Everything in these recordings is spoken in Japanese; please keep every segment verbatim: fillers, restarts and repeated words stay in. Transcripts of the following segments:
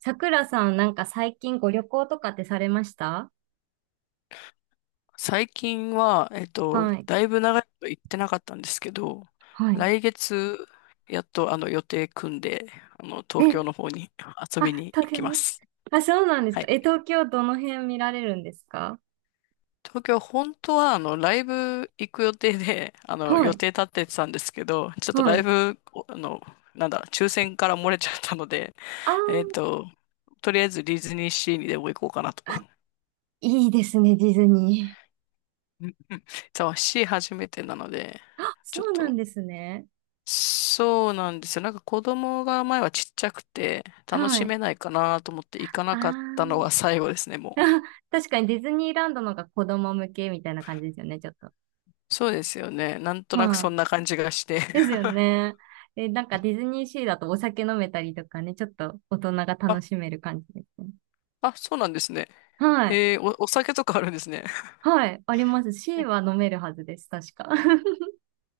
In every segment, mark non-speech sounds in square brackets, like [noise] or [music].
さくらさん、なんか最近ご旅行とかってされました？最近は、えっと、はい。だいぶ長いこと行ってなかったんですけど、はい。来月、やっとあの予定組んで、あの、え、東京の方に [laughs] 遊あ、びに東行京きまに。す。あ、そうなんですはか。い。え、東京どの辺見られるんですか？東京、本当はあの、ライブ行く予定で、あの、は予い。定立っててたんですけど、ちょっとはライい。ブ、おあの、なんだ、抽選から漏れちゃったので、あー、えっと、とりあえずディズニーシーにでも行こうかなと。いいですね、ディズニ [laughs] そう、シー初めてなので、ー。あ、ちそょっうなんと、ですね。そうなんですよ。なんか子供が前はちっちゃくて楽はしい。めないかなと思って行かあなかったのー、が最後ですね、も [laughs] う。あ、確かにディズニーランドの方が子供向けみたいな感じですよね、ちょっと。そうですよね。なんとなくはそい。んな感じがして。です [laughs] よね。え、なんかディズニーシーだとお酒飲めたりとかね、ちょっと大人が楽あ、しめる感じですね。あ、そうなんですね。はい。へえ、お、お酒とかあるんですね。はい、あります。C えは飲めるはずです、確か。[laughs]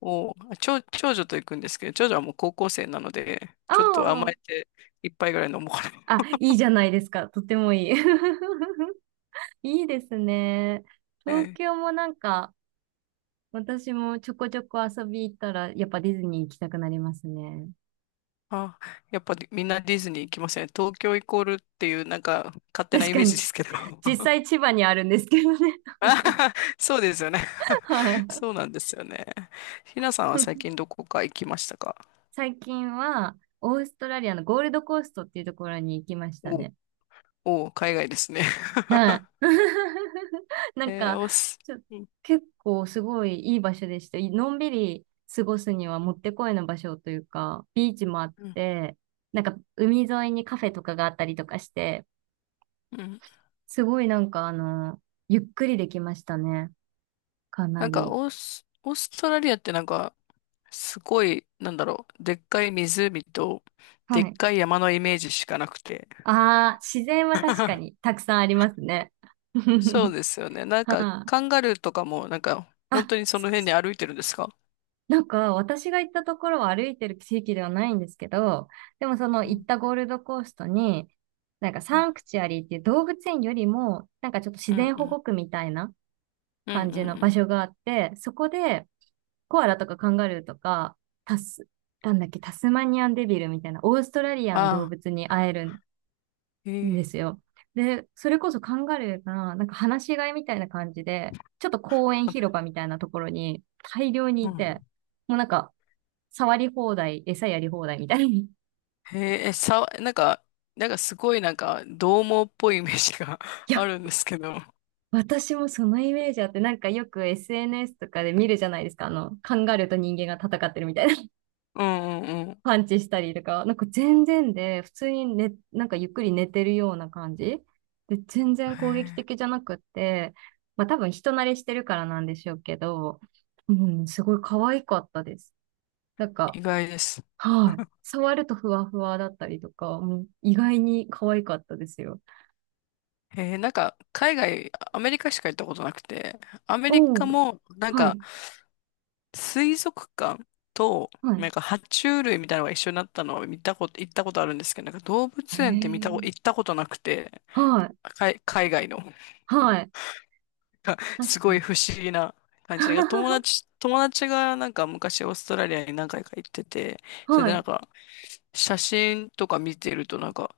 お、あ長、長女と行くんですけど、長女はもう高校生なので、あちょっと甘あ。えて一杯ぐらい飲もうかな。あ、いいじゃないですか。とてもいい。[laughs] いいですね。え東え、京もなんか、私もちょこちょこ遊び行ったら、やっぱディズニー行きたくなりますね。あ、やっぱりみんなディズニー行きません。東京イコールっていうなんか勝手な確イかメージに。ですけど。実 [laughs] 際千葉にあるんですけどね。[laughs] あはは、そうですよね。[laughs] はい。[laughs] そうなんですよね。ひなさんは最近 [laughs] どこか行きましたか？最近は、オーストラリアのゴールドコーストっていうところに行きましたおう、ね。おう、海外ですね。はい。[laughs] な [laughs] んえー、か、オース、ちょ、うん、結構すごいいい場所でした。のんびり過ごすにはうもん、ってこいの場所というか、ビーチもあっうん、て、なんか海沿いにカフェとかがあったりとかして、うん。すごいなんかあの、ゆっくりできましたね。かななんかり。オース、オーストラリアってなんか、すごい、なんだろう、でっかい湖と、はでっい。かい山のイメージしかなくて。ああ、自然は確かに [laughs] たくさんありますね。そう [laughs] ですよね。なんか、はい。カンガルーとかも、なんか、本あ、当にそその辺にう、歩いてるんですか？なんか、私が行ったところは歩いてる地域ではないんですけど、でもそのう行っん、たゴールドコーストに、なんかうサん、ンクチュアリーっていう動物園よりも、なんかちょっと自うん、然う保ん、護区みたいなうん、うん、う感じの場ん。所があって、そこでコアラとかカンガルーとか、タス、なんだっけ、タスマニアンデビルみたいな、オーストラリアあの動あ、物に会えるんえですよ。で、それこそカンガルーが、なんか放し飼いみたいな感じで、ちょっと公園広場みたいなところに大量にいて、え。もうなんか、触り放題、餌やり放題みたいに。へえ、えさ、なんか、なんかすごいなんか、獰猛っぽいイメージが [laughs] い [laughs] や、あるんですけど。私もそのイメージあって、なんかよく エスエヌエス とかで見るじゃないですか。あの、カンガルーと人間が戦ってるみたいなうん、うん、うん。パンチしたりとか、なんか全然で、普通にね、なんかゆっくり寝てるような感じ。で、全然攻撃的じゃなくって、まあ多分人慣れしてるからなんでしょうけど、うん、すごい可愛かったです。なんか、意外です。はい。触るとふわふわだったりとか、もう意外に可愛かったですよ。へえ、なんか、海外、アメリカしか行ったことなくて、アメリおカお、も、なんはか、い、水族館と、はい。なんか、爬虫類みたいなのが一緒になったのを見たこと、行ったことあるんですけど、なんか動物園って見たこ、え行え、ったことなくて、はい、海、海外の。はい。[laughs] なんか確すかごいに。不思議な感じが、友 [laughs] 達、友達がなんか昔オーストラリアに何回か行ってて、それはでなんい。か写真とか見てるとなんか、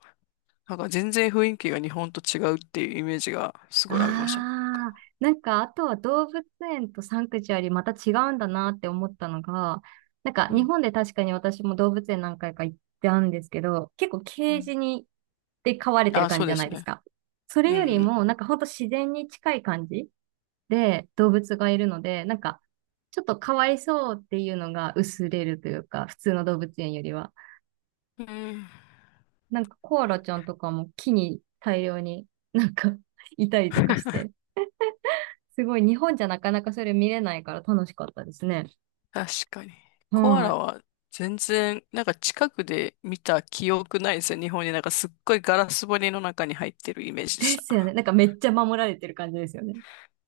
なんか全然雰囲気が日本と違うっていうイメージがすごいありましたね。なんか、ああ、なんか、あとは動物園とサンクチュアリまた違うんだなって思ったのが、なんか、う日ん。本で確かに私も動物園何回か行ったんですけど、結構うケーん。ジに、で飼われてるあ、感そじうじゃでなすいですね。か。それうよりん。も、なんかほんと自然に近い感じで動物がいるので、なんか、ちょっとかわいそうっていうのが薄れるというか、普通の動物園よりは。うん。なんかコアラちゃんとかも木に大量になんか [laughs] いたりとかして、すごい、日本じゃなかなかそれ見れないから楽しかったですね。確かに。コアはラは全然、なんか近くで見た記憶ないですよ。日本になんかすっごいガラス張りの中に入ってるイメージでい。しですよた。ね。なんかめっちゃ守られてる感じですよね。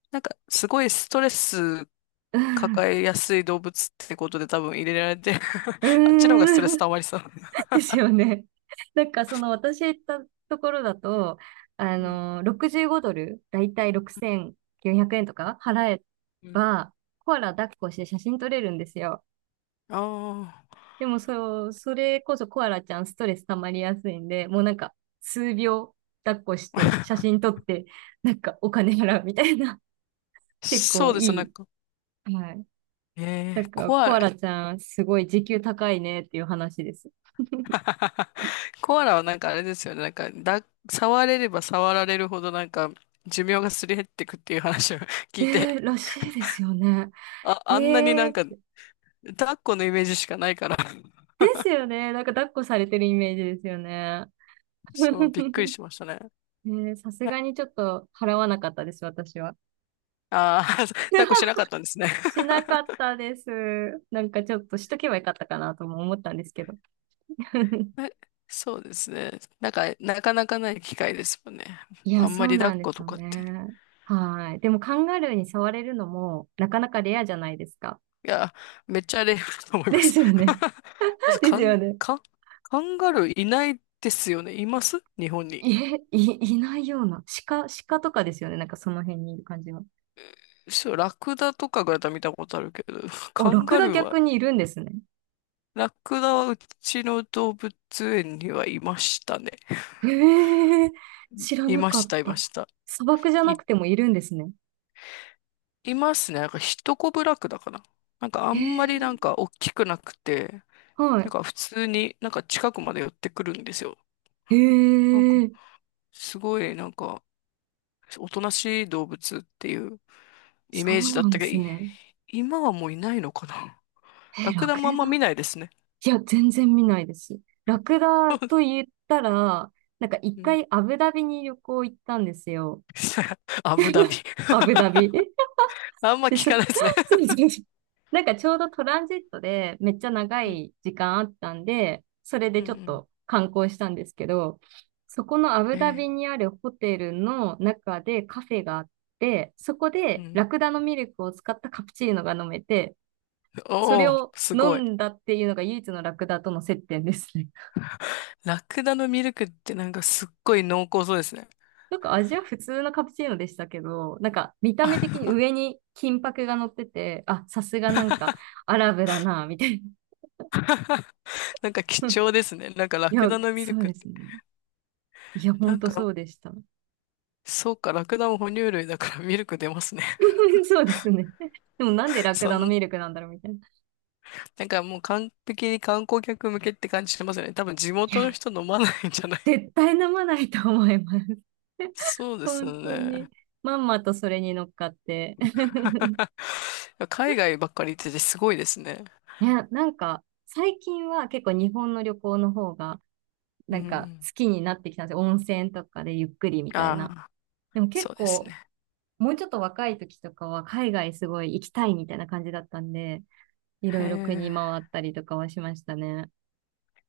なんかすごいストレスうん。抱えやすい動物ってことで多分入れられてる。 う [laughs] あっちの方がストレスーん。溜まりそう。[laughs] ですよね。なんかその私行ったところだと、あうん、の、ろくじゅうごドルドル、だいたいうん、ろくせんきゅうひゃくえんとか払えうん。ば、コアラ抱っこして写真撮れるんですよ。ああ。でもそう、それこそコアラちゃんストレス溜まりやすいんで、もうなんか数秒抱っこして写真撮って、なんかお金払うみたいな、 [laughs] 結そ構うです、いなんか。い。はい。なえんー、か、コアコラ、アラちゃん、すごい時給高いねっていう話です。[laughs] コアラはなんかあれですよね。なんか、だ、触れれば触られるほどなんか、寿命がすり減ってくっていう話を [laughs] 聞いて、で、らしいですよね。あ、あんなになえんか、ー、抱っこのイメージしかないから、ですよね。なんか、抱っこされてるイメージですよね。そう、びっくり [laughs] しましたね。ねえ、さすがにちょっと払わなかったです、私は。ああー、[laughs] 抱っこしなかったんです [laughs] ね。しなかったです。なんかちょっとしとけばよかったかなとも思ったんですけど。[laughs] え、[laughs] そうですね。なんか、なかなかない機会ですもんね。いあや、んそまうり抱なっんでこすとよかって。いね。はい。でもカンガルーに触れるのもなかなかレアじゃないですか。や、めっちゃレアだと思いまです。すよね。[laughs] ま [laughs] ず、でカすよン、ね。カン、カンガルーいないですよね。います日本に？え、い、[laughs] いないような。鹿、鹿とかですよね。なんかその辺にいる感じは。そう、ラクダとかぐらいだったら見たことあるけど、[laughs] お、カランクガダルーは、逆にいるんですね。ラクダはうちの動物園にはいましたね。へえ、知らいなまかしった、いまた。した。砂漠じゃい、なくてもいるんですね。いますね。なんか、ヒトコブラクダかな。なんか、あへんまりなえ、んか、大きくなくて、なはんか普通になんか近くまで寄ってくるんですよ。い。へなんかえ、すごいなんかおとなしい動物っていうイそメーうジだなっんたでけど、すいね。今はもういないのかな。[laughs] え、ラクラダクもあダ、んま見ないですね。いや、全然見ないです。ラクダと言ったら、なんか一うん。回アブダビに旅行行ったんですよ。[laughs] アブダビ。アブダビ。[laughs] あんまで、聞そ、かないですね。[laughs] そうそうそう。[laughs] なんかちょうどトランジットでめっちゃ長うん。い時間あったんで、それでうちょっん。と観光したんですけど、そこのアブうん。ダえビー、にあるホテルの中でカフェがあって、そこうでん。ラクダのミルクを使ったカプチーノが飲めて、そおれお、をす飲ごい。んだっていうのが唯一のラクダとの接点ですね。[laughs] ラクダのミルクってなんかすっごい濃厚そうですね。なんか味は普通のカプチーノでしたけど、なんか見た目的に [laughs] 上に金箔が乗ってて、あ、さすがなんかアラブだな、みたいな。なんか貴重 [laughs] ですね。なんかラいクや、ダのミルそうクっですて。ね。いや、ほなんんとか、そうでした。[laughs] そうか、ラクダも哺乳類だからミルク出ますね。そうですね。[laughs] でもなんで [laughs] ラクそダのん、ミルクなんだろうみたいな。なんかもう完璧に観光客向けって感じしてますよね。多分地い元のや、人飲まないんじゃない？ 絶対飲まないと思います。[laughs] [laughs] そうですよ本当に。ね。まんまとそれに乗っかって。[laughs] [laughs] 海外ばっかり行っててすごいですね。いや、なんか、最近は結構日本の旅行の方が、うなんかん。好きになってきたんですよ。温泉とかでゆっくりみたいな。ああ、でも結そうです構、ね。もうちょっと若い時とかは海外すごい行きたいみたいな感じだったんで、いへろいろえ。国回ったりとかはしましたね。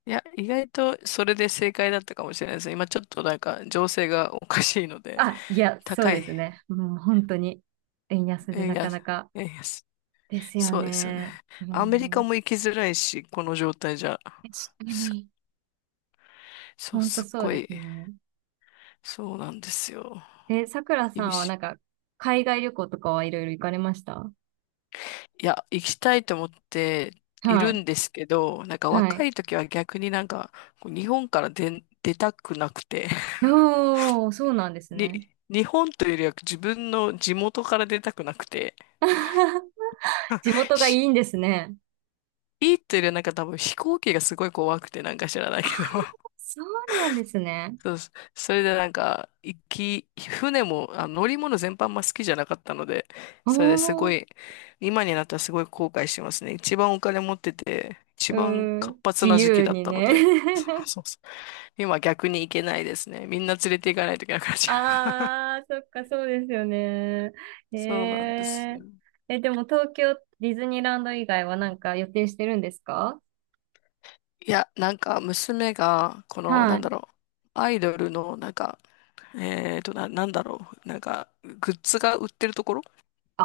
いや、意外とそれで正解だったかもしれないですね。今ちょっとなんか情勢がおかしいので、あ、いや、そう高でい。すね。もう本当に、円安でえいなや、かなかえいや、すですよそうですよね。ね。うアメリカん、も行きづらいし、この状態じゃ。確かすに。そう、本当すっそうごでい、すね。そうなんですよ。え、さくらさ厳んはしない。んか、海外旅行とかはいろいろ行かれました？いや、行きたいと思っていはるい。んですけど、なんかは若い。い時は逆になんか、こう日本から出、出たくなくて、[laughs] おー、そうなんですに、ね。日本というよりは自分の地元から出たくなくて、[laughs] 地 [laughs] 元がいしいんですね。いいというよりはなんか多分飛行機がすごい怖くてなんか知らないけど、そうなんですね。そうです。それでなんか、行き、船も、あ、乗り物全般も好きじゃなかったので、おそれですごー、い、今になったらすごい後悔してますね。一番お金持ってて、一う番ーん、活発自な時期由だっにたのね。で、[laughs] そう、 [laughs] そう、そう。今逆に行けないですね。みんな連れて行かないといけなくなっちゃう。ああ、そっか、そうですよね。[laughs] へそうなんですえ。よ。え、でも東京ディズニーランド以外はなんか予定してるんですか？いや、なんか娘が、この、はなんい。だろう、アイドルの、なんか、えーと、な、なんだろう、なんか、グッズが売ってるところあ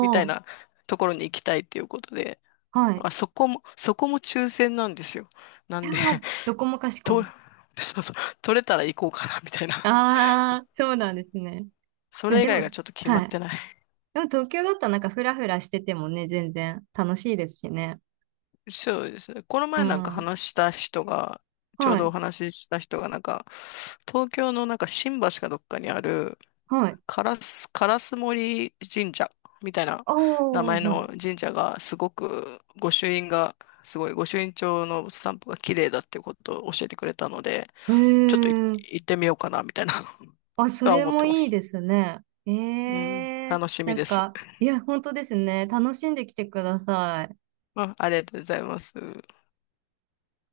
みたいなところに行きたいっていうことで、はい。あ、そこも、そこも抽選なんですよ。ないんやで、ー、どこもか [laughs] しこと、も。そうそう、取れたら行こうかな、みたいな。ああ、そうなんですね。そえれ以で外も、がちょっと決まはっい。てない。でも東京だったらなんかフラフラしててもね、全然楽しいですしね。そうですね。このう前なんかん。話した人が、ちょうはどおい。話しした人がなんか、東京のなんか新橋かどっかにある、はい。カラス、烏森神社みたいなああ、名前はい。の神社がすごく御朱印がすごい御朱印帳のスタンプが綺麗だっていうことを教えてくれたので、へちょっといえ。行ってみようかなみたいな あ、[laughs] そとはれ思っもてまいいす。ですね。えうん、え、楽しなみんです。か、いや、本当ですね。楽しんできてください。うん、ありがとうございます。